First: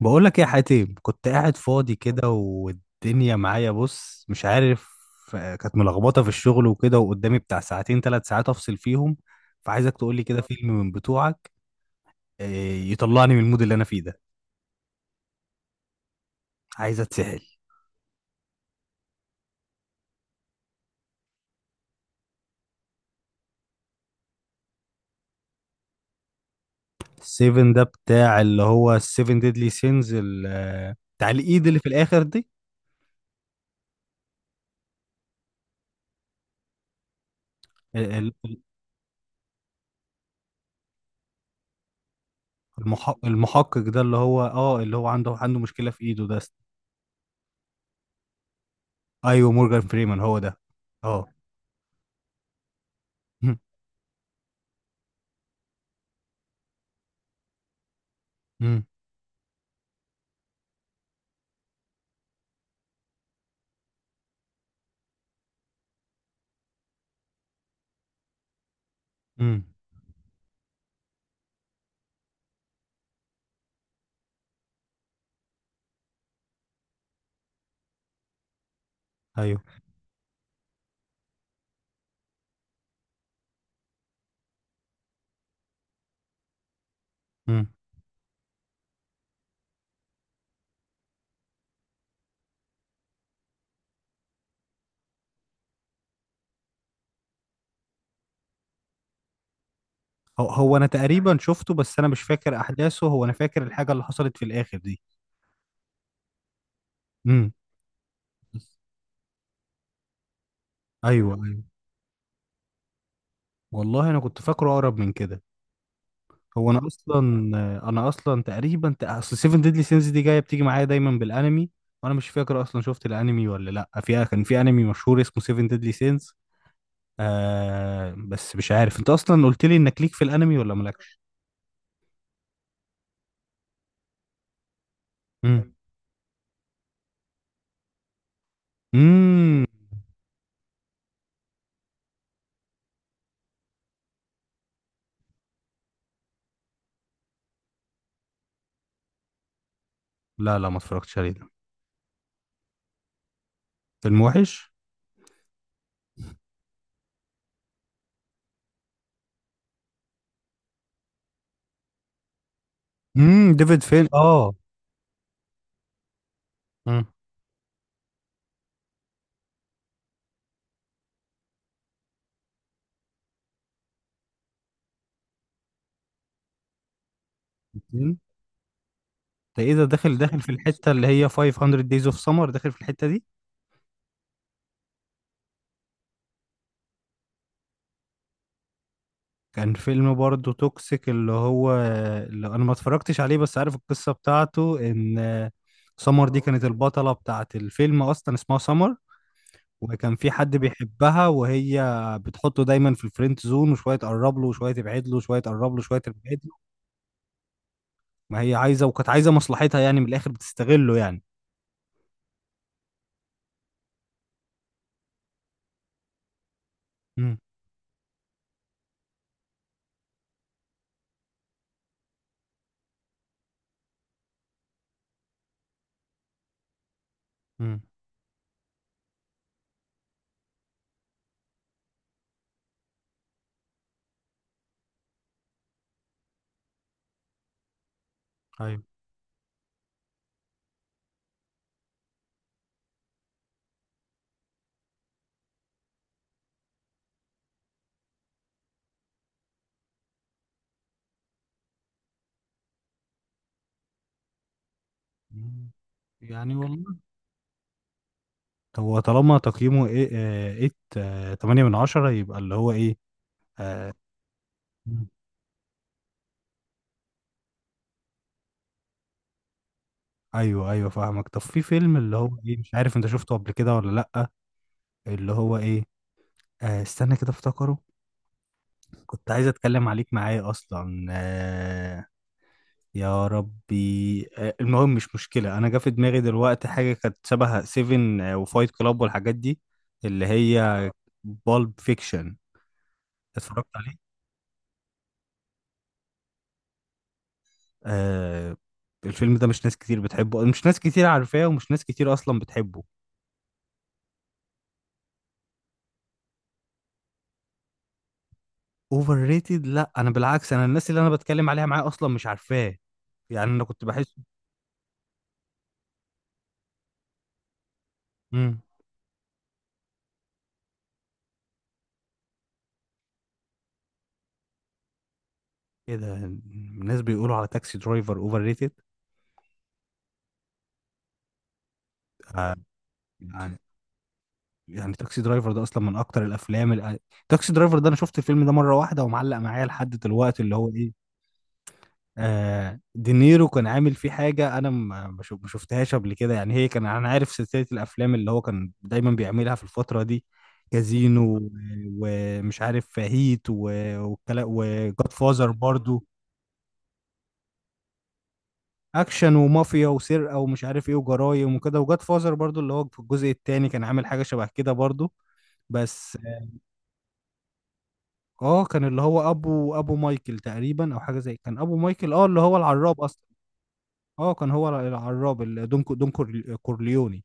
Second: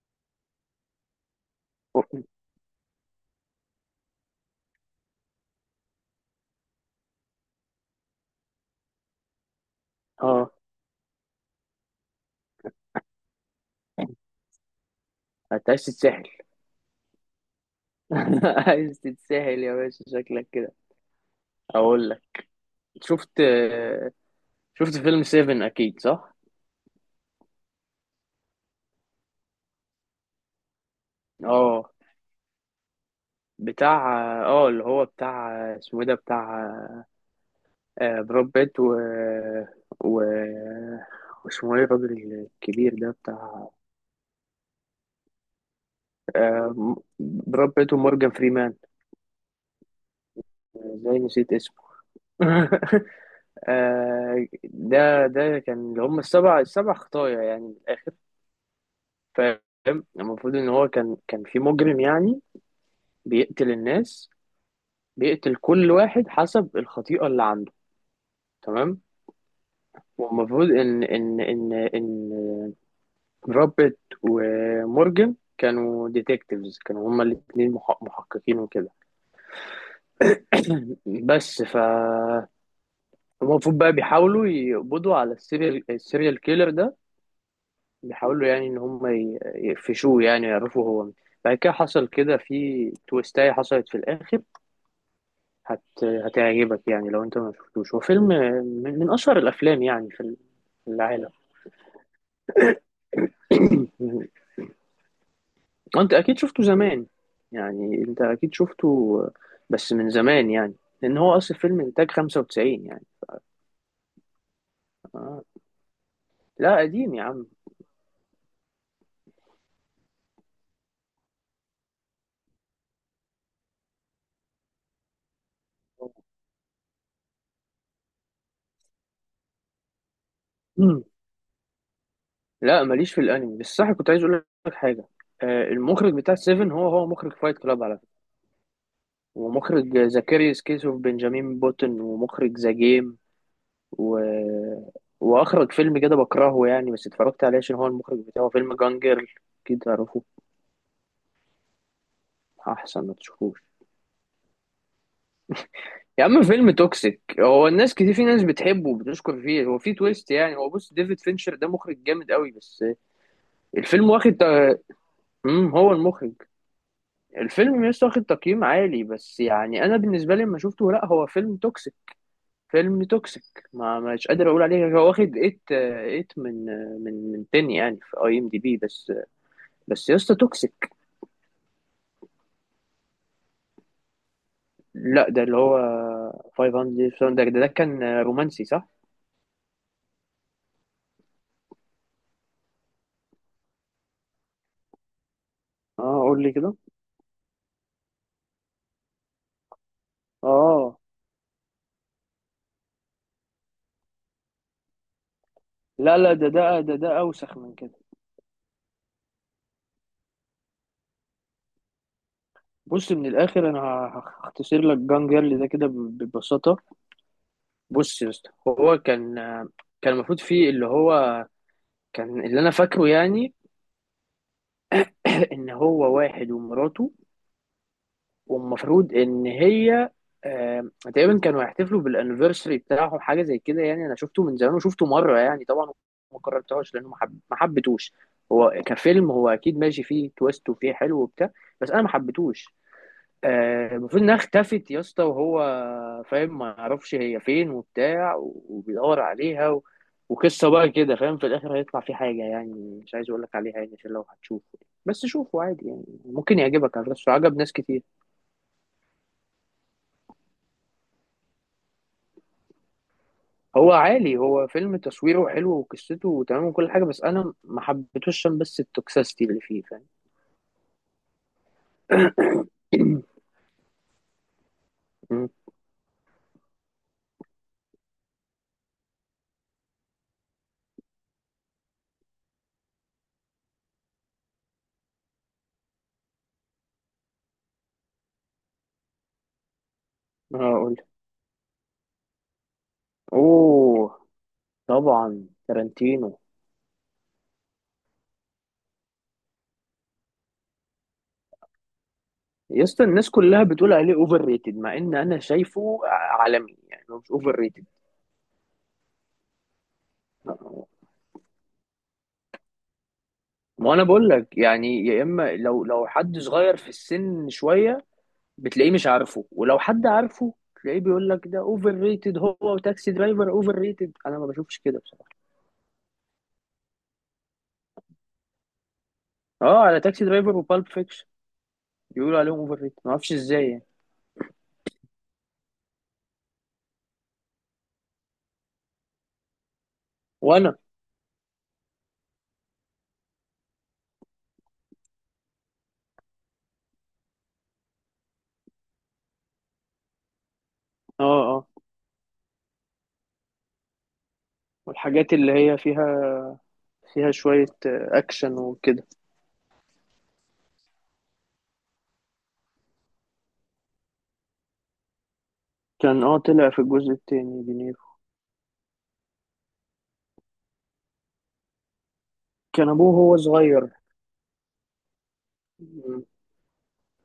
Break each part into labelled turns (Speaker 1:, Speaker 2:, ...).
Speaker 1: بقول لك يا حاتم، كنت قاعد فاضي كده والدنيا معايا، بص مش عارف. كانت ملخبطه في الشغل وكده، وقدامي بتاع ساعتين ثلاث ساعات افصل فيهم. فعايزك تقول لي كده
Speaker 2: اه.
Speaker 1: فيلم من بتوعك. آه، يطلعني من المود اللي انا فيه ده.
Speaker 2: انت عايز تتسحل؟
Speaker 1: عايز اتسحل.
Speaker 2: عايز تتسحل يا باشا، شكلك كده. اقول لك، شفت شفت فيلم 7، اكيد صح؟
Speaker 1: السيفن ده بتاع اللي هو السيفن ديدلي سينز، بتاع الايد اللي في
Speaker 2: اه
Speaker 1: الاخر دي.
Speaker 2: بتاع اه اللي هو بتاع اسمه ايه ده، بتاع
Speaker 1: ال-
Speaker 2: آه،
Speaker 1: ال-
Speaker 2: براد بيت و واسمه ايه الراجل الكبير ده، بتاع
Speaker 1: المحقق ده اللي هو عنده مشكله في ايده ده.
Speaker 2: آه، براد بيت ومورجان فريمان.
Speaker 1: ايوه مورجان فريمان هو ده.
Speaker 2: ازاي
Speaker 1: اه.
Speaker 2: نسيت اسمه! آه، ده كان اللي هم السبع خطايا يعني من الآخر.
Speaker 1: امم
Speaker 2: فاهم؟ المفروض إن هو كان في مجرم يعني بيقتل الناس، بيقتل كل واحد حسب الخطيئة اللي عنده، تمام.
Speaker 1: امم
Speaker 2: والمفروض إن روبرت ومورجان كانوا ديتكتيفز، كانوا هما الاتنين محققين وكده.
Speaker 1: ايوه.
Speaker 2: بس ف المفروض بقى بيحاولوا يقبضوا على السيريال كيلر ده، بيحاولوا يعني ان هم يقفشوه، يعني يعرفوا هو مين. بعد كده حصل كده في تويستاية حصلت في الاخر. هت... هتعجبك يعني لو انت ما شفتوش. هو فيلم من اشهر الافلام يعني في
Speaker 1: هو انا
Speaker 2: في العالم.
Speaker 1: تقريبا شفته، بس انا مش فاكر احداثه. هو انا فاكر الحاجه اللي حصلت في الاخر دي.
Speaker 2: انت اكيد شفته زمان،
Speaker 1: امم
Speaker 2: يعني انت اكيد شفته بس من زمان يعني، لان
Speaker 1: ايوه
Speaker 2: هو اصل
Speaker 1: ايوه.
Speaker 2: فيلم انتاج 95 يعني.
Speaker 1: والله انا كنت فاكره اقرب من كده.
Speaker 2: آه.
Speaker 1: هو
Speaker 2: لا
Speaker 1: انا
Speaker 2: قديم
Speaker 1: اصلا
Speaker 2: يا عم.
Speaker 1: انا اصلا تقريبا اصل سيفن ديدلي سينز دي بتيجي معايا دايما بالانمي. وانا مش فاكر اصلا شفت الانمي ولا لا. كان في انمي مشهور اسمه سيفن ديدلي سينز. بس مش عارف انت اصلا قلت لي انك ليك في الانمي ولا مالكش.
Speaker 2: لا ماليش في الانمي، بس صح كنت عايز اقول لك حاجه. آه،
Speaker 1: امم
Speaker 2: المخرج بتاع سيفن هو مخرج فايت كلاب على،
Speaker 1: امم
Speaker 2: ومخرج زكريوس كيسو، بنجامين بوتن، ومخرج ذا جيم و... واخرج فيلم كده بكرهه يعني، بس اتفرجت عليه عشان هو المخرج بتاعه، فيلم جانجر. اكيد تعرفه.
Speaker 1: لا لا، ما اتفرجتش عليه ده.
Speaker 2: احسن ما تشوفوش.
Speaker 1: فيلم وحش.
Speaker 2: يا عم فيلم توكسيك، هو الناس كتير، في ناس بتحبه وبتشكر فيه، هو في تويست يعني. هو بص ديفيد فينشر ده مخرج جامد قوي بس.
Speaker 1: ديفيد فين
Speaker 2: الفيلم واخد هو المخرج، الفيلم لسه واخد تقييم عالي بس، يعني انا بالنسبه لي لما شفته، لا هو فيلم توكسيك. فيلم توكسيك. ما مش قادر اقول عليه. هو واخد 8 8 من آه، من من 10 يعني في
Speaker 1: امم
Speaker 2: اي ام دي بي بس.
Speaker 1: ده ايه ده؟
Speaker 2: بس يا اسطى
Speaker 1: داخل في الحتة
Speaker 2: توكسيك.
Speaker 1: اللي هي 500 days of summer، داخل في الحتة دي.
Speaker 2: لا ده اللي هو 500، ده كان رومانسي صح؟
Speaker 1: كان فيلم برضه توكسيك، اللي انا ما اتفرجتش عليه، بس عارف القصة بتاعته ان
Speaker 2: اه
Speaker 1: سمر دي
Speaker 2: قول لي
Speaker 1: كانت
Speaker 2: كده.
Speaker 1: البطلة بتاعت الفيلم، اصلا اسمها سمر. وكان في حد
Speaker 2: اه
Speaker 1: بيحبها وهي بتحطه دايما في الفريند زون، وشوية تقرب له وشوية تبعد له وشوية تقرب له وشوية
Speaker 2: لا لا،
Speaker 1: تبعد
Speaker 2: ده
Speaker 1: له.
Speaker 2: ده ده ده اوسخ من كده.
Speaker 1: ما هي عايزة، وكانت عايزة مصلحتها يعني من الاخر، بتستغله يعني.
Speaker 2: بص من الاخر انا هختصر لك، جان جيرل ده كده ببساطه.
Speaker 1: امم
Speaker 2: بص يا اسطى، هو كان المفروض فيه اللي هو، كان اللي انا فاكره يعني، ان هو واحد ومراته،
Speaker 1: امم
Speaker 2: والمفروض ان هي آم، تقريبا كانوا هيحتفلوا بالانيفرساري بتاعهم حاجه زي كده. يعني انا شفته من زمان وشفته مره يعني طبعا ما كررتهوش لانه ما حبيتهوش.
Speaker 1: ايوه.
Speaker 2: هو كفيلم هو اكيد ماشي، فيه تويست وفيه حلو وبتاع، بس انا ما حبيتهوش. آه، المفروض انها اختفت يا اسطى، وهو فاهم ما يعرفش هي فين وبتاع، وبيدور عليها وقصه بقى كده فاهم. في الاخر هيطلع فيه حاجه يعني مش عايز اقول لك عليها، يعني عشان لو هتشوفه، بس شوفه
Speaker 1: مم.
Speaker 2: عادي، يعني
Speaker 1: يعني
Speaker 2: ممكن
Speaker 1: والله،
Speaker 2: يعجبك، على فكرة عجب ناس كتير.
Speaker 1: هو طالما تقييمه ايه، ايه، تمانية من عشرة، يبقى اللي هو ايه.
Speaker 2: هو
Speaker 1: آه.
Speaker 2: عالي، هو فيلم
Speaker 1: مم.
Speaker 2: تصويره حلو وقصته تمام وكل حاجة، بس أنا ما حبيتهوش عشان بس التوكسيستي اللي فيه، فاهم.
Speaker 1: ايوه ايوه، فاهمك. طب في فيلم اللي هو ايه، مش عارف انت شفته قبل كده ولا لأ. اللي
Speaker 2: أمم،
Speaker 1: هو ايه؟ استنى كده افتكره. كنت عايز اتكلم عليك معايا اصلا يا ربي. المهم، مش مشكلة. انا جا في دماغي دلوقتي حاجة كانت شبه سيفن وفايت كلاب والحاجات دي، اللي هي
Speaker 2: هقول
Speaker 1: بالب فيكشن. اتفرجت
Speaker 2: أوه طبعا تارانتينو.
Speaker 1: آه الفيلم ده مش ناس كتير بتحبه، مش ناس كتير عارفاه، ومش ناس كتير اصلا بتحبه.
Speaker 2: يا اسطى الناس كلها بتقول عليه اوفر ريتد، مع ان انا شايفه عالمي، يعني هو مش اوفر ريتد.
Speaker 1: اوفر ريتد؟ لا، انا بالعكس، انا الناس اللي انا بتكلم عليها معاه اصلا مش عارفاه. يعني انا كنت
Speaker 2: ما انا
Speaker 1: بحس.
Speaker 2: بقول لك يعني، يا اما لو حد صغير في السن شويه
Speaker 1: امم
Speaker 2: بتلاقيه مش عارفه، ولو حد عارفه تلاقيه بيقول لك ده اوفر ريتد، هو وتاكسي درايفر اوفر ريتد، انا ما بشوفش كده.
Speaker 1: ايه ده، الناس بيقولوا على تاكسي درايفر اوفر ريتد؟
Speaker 2: اه على تاكسي درايفر وبالب فيكشن، بيقولوا
Speaker 1: آه
Speaker 2: عليهم اوفر ريت، ما اعرفش
Speaker 1: يعني،
Speaker 2: ازاي يعني.
Speaker 1: تاكسي درايفر ده اصلا من اكتر الافلام تاكسي درايفر ده انا شفت الفيلم ده مره واحده، ومعلق معايا لحد دلوقتي اللي هو
Speaker 2: وانا
Speaker 1: ايه. دينيرو كان عامل فيه حاجة أنا ما شفتهاش قبل كده. يعني هي كان أنا عارف سلسلة الأفلام اللي هو كان دايما بيعملها في الفترة دي.
Speaker 2: اه
Speaker 1: كازينو
Speaker 2: اه
Speaker 1: ومش عارف هيت والكلام، وجاد
Speaker 2: والحاجات
Speaker 1: فازر
Speaker 2: اللي هي
Speaker 1: برضو.
Speaker 2: فيها، فيها شوية آه، اكشن وكده.
Speaker 1: أكشن ومافيا وسرقة ومش عارف إيه وجرايم وكده، وجاد فازر برضو اللي هو في الجزء التاني كان عامل حاجة شبه كده برضو، بس
Speaker 2: كان اه طلع في الجزء التاني دينيرو،
Speaker 1: كان اللي هو أبو مايكل تقريبا، أو حاجة زي كان أبو مايكل، اللي هو
Speaker 2: كان
Speaker 1: العراب
Speaker 2: ابوه
Speaker 1: أصلا.
Speaker 2: هو صغير.
Speaker 1: كان هو العراب دون
Speaker 2: مم.
Speaker 1: كورليوني.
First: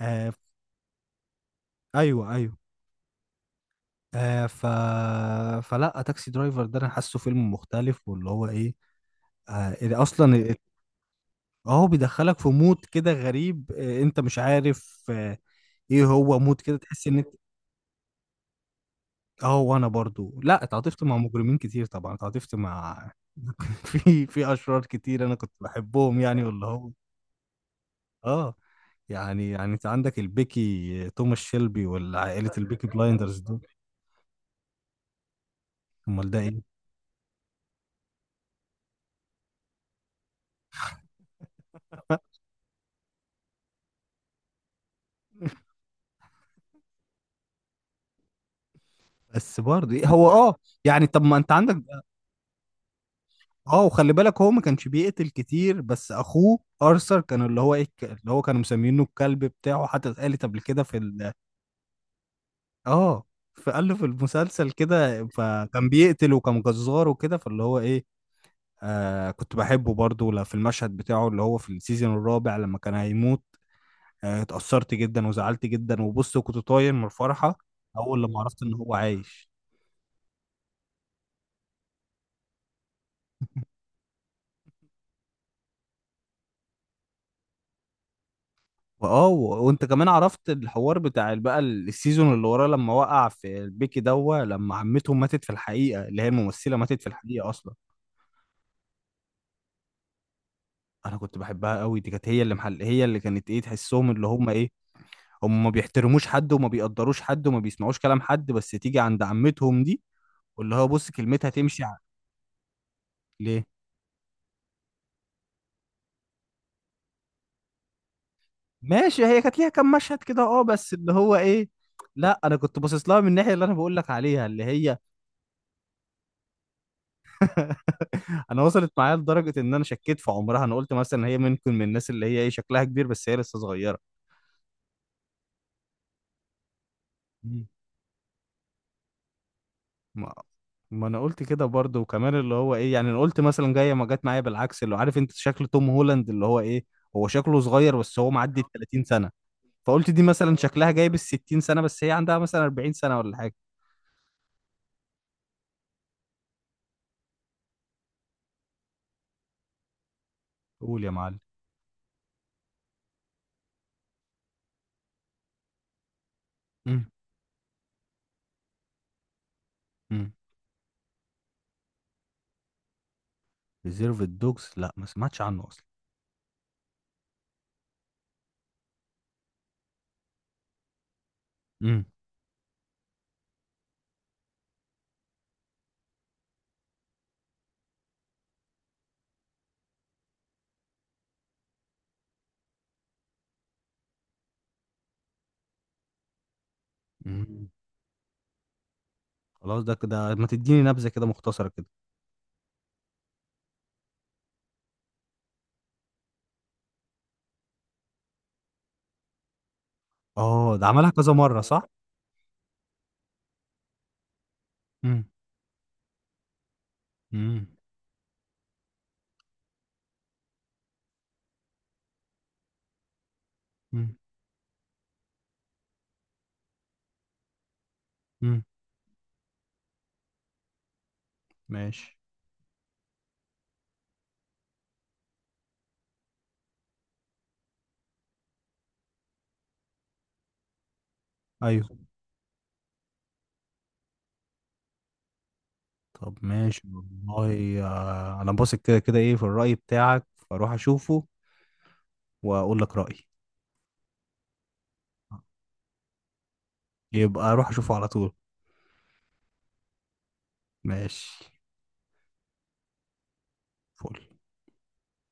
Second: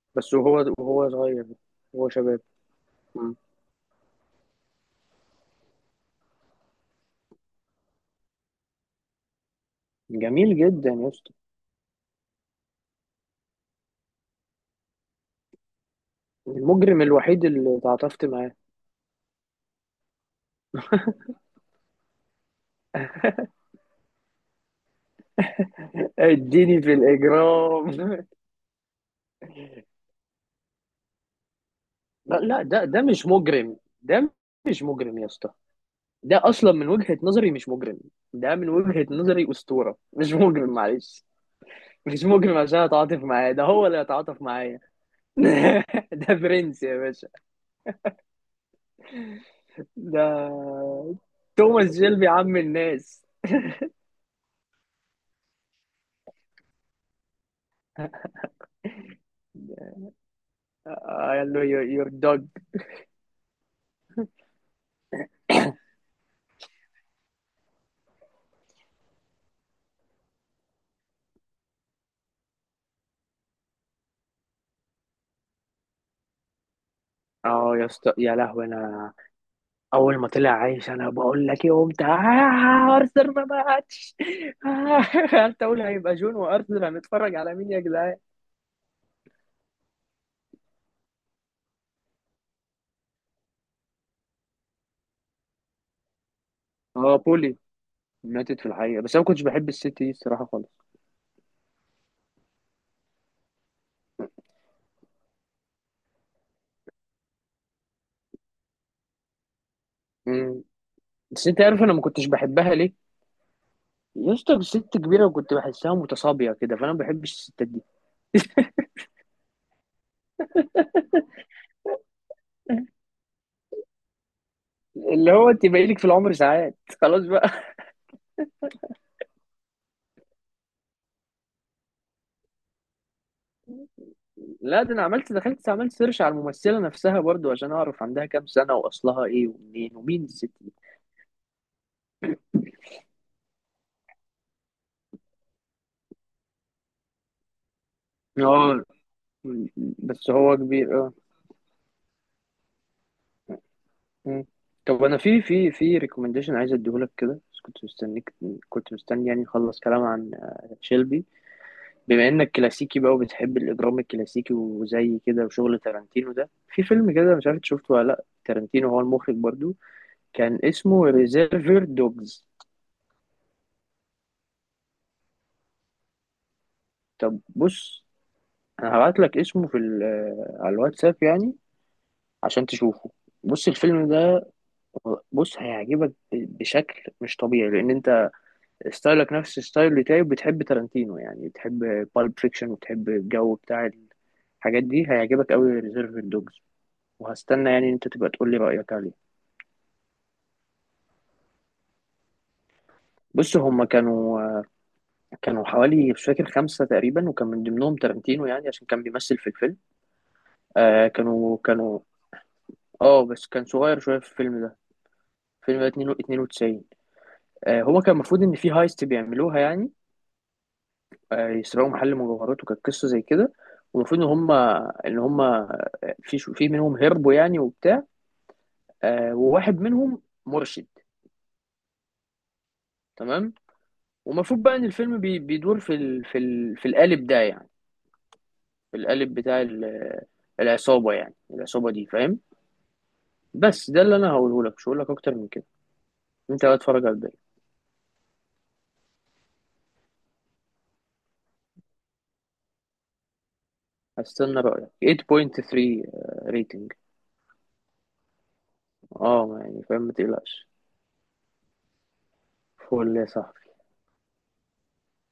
Speaker 1: آه.
Speaker 2: بس وهو صغير وهو
Speaker 1: ايوه
Speaker 2: شباب.
Speaker 1: ايوه.
Speaker 2: مم.
Speaker 1: آه ف فلا، تاكسي درايفر ده انا حاسه فيلم مختلف، واللي هو ايه. إذا اصلا
Speaker 2: جميل جدا يا اسطى.
Speaker 1: اهو بيدخلك في مود كده غريب، انت مش عارف ايه هو مود كده،
Speaker 2: المجرم
Speaker 1: تحس ان انت.
Speaker 2: الوحيد اللي تعاطفت معاه،
Speaker 1: اه، وانا برضو، لا اتعاطفت مع مجرمين كتير طبعا، اتعاطفت مع في اشرار كتير انا كنت بحبهم يعني، واللي
Speaker 2: اديني
Speaker 1: هو
Speaker 2: في الاجرام.
Speaker 1: اه يعني، انت عندك البيكي، توماس شيلبي
Speaker 2: لا
Speaker 1: والعائله
Speaker 2: لا، ده
Speaker 1: البيكي
Speaker 2: ده مش
Speaker 1: بلايندرز دول.
Speaker 2: مجرم. ده مش مجرم يا اسطى.
Speaker 1: امال ده
Speaker 2: ده
Speaker 1: ايه؟
Speaker 2: اصلا من وجهة نظري مش مجرم، ده من وجهة نظري اسطورة مش مجرم، معلش. مش مجرم عشان اتعاطف معاه، ده هو اللي اتعاطف معايا. ده برنس يا باشا.
Speaker 1: بس برضه إيه
Speaker 2: ده
Speaker 1: هو يعني طب ما انت عندك.
Speaker 2: توماس جيلبي، عم الناس.
Speaker 1: اه، وخلي بالك هو ما كانش بيقتل كتير، بس اخوه ارثر كان اللي هو ايه اللي هو كانوا مسمينه الكلب بتاعه، حتى اتقالت قبل كده في ال
Speaker 2: قال له يور دوج.
Speaker 1: اه فقال له في المسلسل كده، فكان بيقتل وكان جزار وكده، فاللي هو ايه. كنت بحبه برضه، لا في المشهد بتاعه اللي هو في السيزون الرابع لما كان هيموت. اتأثرت جدا وزعلت جدا، وبص كنت طاير من الفرحة
Speaker 2: اه يا اسطى
Speaker 1: اول لما
Speaker 2: يا
Speaker 1: عرفت
Speaker 2: لهوي.
Speaker 1: ان هو
Speaker 2: انا
Speaker 1: عايش.
Speaker 2: اول ما طلع عايش انا بقول لك ايه، قمت آه، ارثر ما ماتش. آه، قلت اقول هيبقى جون وارثر، هنتفرج على مين يا جدعان.
Speaker 1: وانت كمان عرفت الحوار بتاع السيزون اللي وراه، لما وقع في البيكي دوا، لما عمتهم ماتت في الحقيقه، اللي هي الممثله ماتت في
Speaker 2: اه
Speaker 1: الحقيقه
Speaker 2: بولي.
Speaker 1: اصلا.
Speaker 2: ماتت في الحقيقة، بس انا ما كنتش بحب الست دي الصراحة،
Speaker 1: انا كنت بحبها قوي دي، كانت هي اللي كانت ايه، تحسهم اللي هم ايه هم ما بيحترموش حد وما بيقدروش حد وما بيسمعوش كلام حد، بس تيجي عند عمتهم دي.
Speaker 2: خالص.
Speaker 1: واللي هو، بص
Speaker 2: بس
Speaker 1: كلمتها
Speaker 2: انت عارف
Speaker 1: تمشي
Speaker 2: انا ما كنتش بحبها ليه؟
Speaker 1: ليه؟
Speaker 2: يا اسطى ست كبيره، وكنت بحسها متصابيه كده، فانا ما بحبش الستات دي.
Speaker 1: ماشي، هي كانت ليها كام مشهد كده بس اللي هو ايه. لا انا كنت باصص لها من الناحيه اللي انا بقول لك عليها، اللي هي
Speaker 2: اللي هو انت باقي لك في العمر ساعات خلاص بقى.
Speaker 1: انا وصلت معايا لدرجه ان انا شكيت في عمرها. انا قلت مثلا هي ممكن من الناس اللي هي ايه، شكلها كبير بس هي لسه صغيره.
Speaker 2: لا ده انا عملت، دخلت عملت سيرش على الممثله نفسها برضو
Speaker 1: مم.
Speaker 2: عشان اعرف عندها كام سنه، واصلها ايه ومنين ومين
Speaker 1: ما
Speaker 2: الست دي.
Speaker 1: ما انا قلت كده برضه، وكمان اللي هو ايه. يعني انا قلت مثلا جايه، ما جت معايا بالعكس، اللي هو عارف انت شكل توم هولاند اللي هو ايه، هو شكله صغير بس هو معدي ال
Speaker 2: اه
Speaker 1: 30 سنه.
Speaker 2: م-
Speaker 1: فقلت دي
Speaker 2: بس هو
Speaker 1: مثلا شكلها
Speaker 2: كبير اه.
Speaker 1: جايب ال 60 سنه بس هي عندها مثلا 40 سنه ولا حاجه.
Speaker 2: م. طب انا في ريكومنديشن عايز اديهولك كده، بس كنت مستنيك، كنت مستني يعني نخلص كلام عن
Speaker 1: قول يا
Speaker 2: شيلبي.
Speaker 1: معلم.
Speaker 2: بما انك كلاسيكي بقى، وبتحب الاجرام الكلاسيكي وزي كده وشغل تارانتينو، ده في
Speaker 1: امم
Speaker 2: فيلم كده مش عارف إنت شفته ولا لا، تارانتينو هو المخرج برضو،
Speaker 1: امم
Speaker 2: كان اسمه ريزيرفر دوجز.
Speaker 1: ريزيرف الدوجز؟ لا، ما سمعتش عنه اصلا.
Speaker 2: طب بص، انا هبعت لك اسمه في آه، على الواتساب يعني،
Speaker 1: امم
Speaker 2: عشان تشوفه. بص الفيلم ده، بص هيعجبك بشكل مش طبيعي، لان انت ستايلك نفس الستايل بتاعي، وبتحب تارانتينو، يعني بتحب بالب فيكشن، وبتحب الجو بتاع الحاجات دي، هيعجبك قوي ريزيرفر دوجز.
Speaker 1: امم
Speaker 2: وهستنى يعني إن انت تبقى تقول لي رأيك عليه.
Speaker 1: خلاص ده كده، ما تديني نبذه كده مختصره كده.
Speaker 2: بص هما كانوا حوالي مش فاكر خمسة تقريبا، وكان من ضمنهم تارانتينو يعني عشان كان بيمثل في الفيلم.
Speaker 1: اه، ده
Speaker 2: آه
Speaker 1: عملها كذا
Speaker 2: كانوا
Speaker 1: مرة صح؟
Speaker 2: كانوا اه بس كان صغير شوية في الفيلم ده.
Speaker 1: امم
Speaker 2: الفيلم ده 92.
Speaker 1: امم
Speaker 2: آه هو كان المفروض إن في هايست بيعملوها يعني. آه يسرقوا محل مجوهرات، وكانت قصة زي كده.
Speaker 1: امم
Speaker 2: والمفروض إن هما في في منهم هربوا يعني وبتاع.
Speaker 1: امم
Speaker 2: آه وواحد منهم مرشد.
Speaker 1: ماشي.
Speaker 2: تمام. ومفروض بقى إن الفيلم بيدور في القالب ده يعني، القالب بتاع العصابة، يعني
Speaker 1: ايوه.
Speaker 2: العصابة دي فاهم. بس ده اللي انا هقوله لك، مش هقول لك اكتر من كده.
Speaker 1: طب
Speaker 2: انت بقى
Speaker 1: ماشي،
Speaker 2: اتفرج على الباقي.
Speaker 1: والله انا باثق كده كده ايه في الرأي بتاعك، فاروح اشوفه. واقول لك رأيي.
Speaker 2: هستنى رأيك، 8.3 ريتنج.
Speaker 1: يبقى اروح اشوفه على طول.
Speaker 2: اه يعني فاهم، ما تقلقش.
Speaker 1: ماشي.
Speaker 2: فول يا صاحبي.
Speaker 1: فل.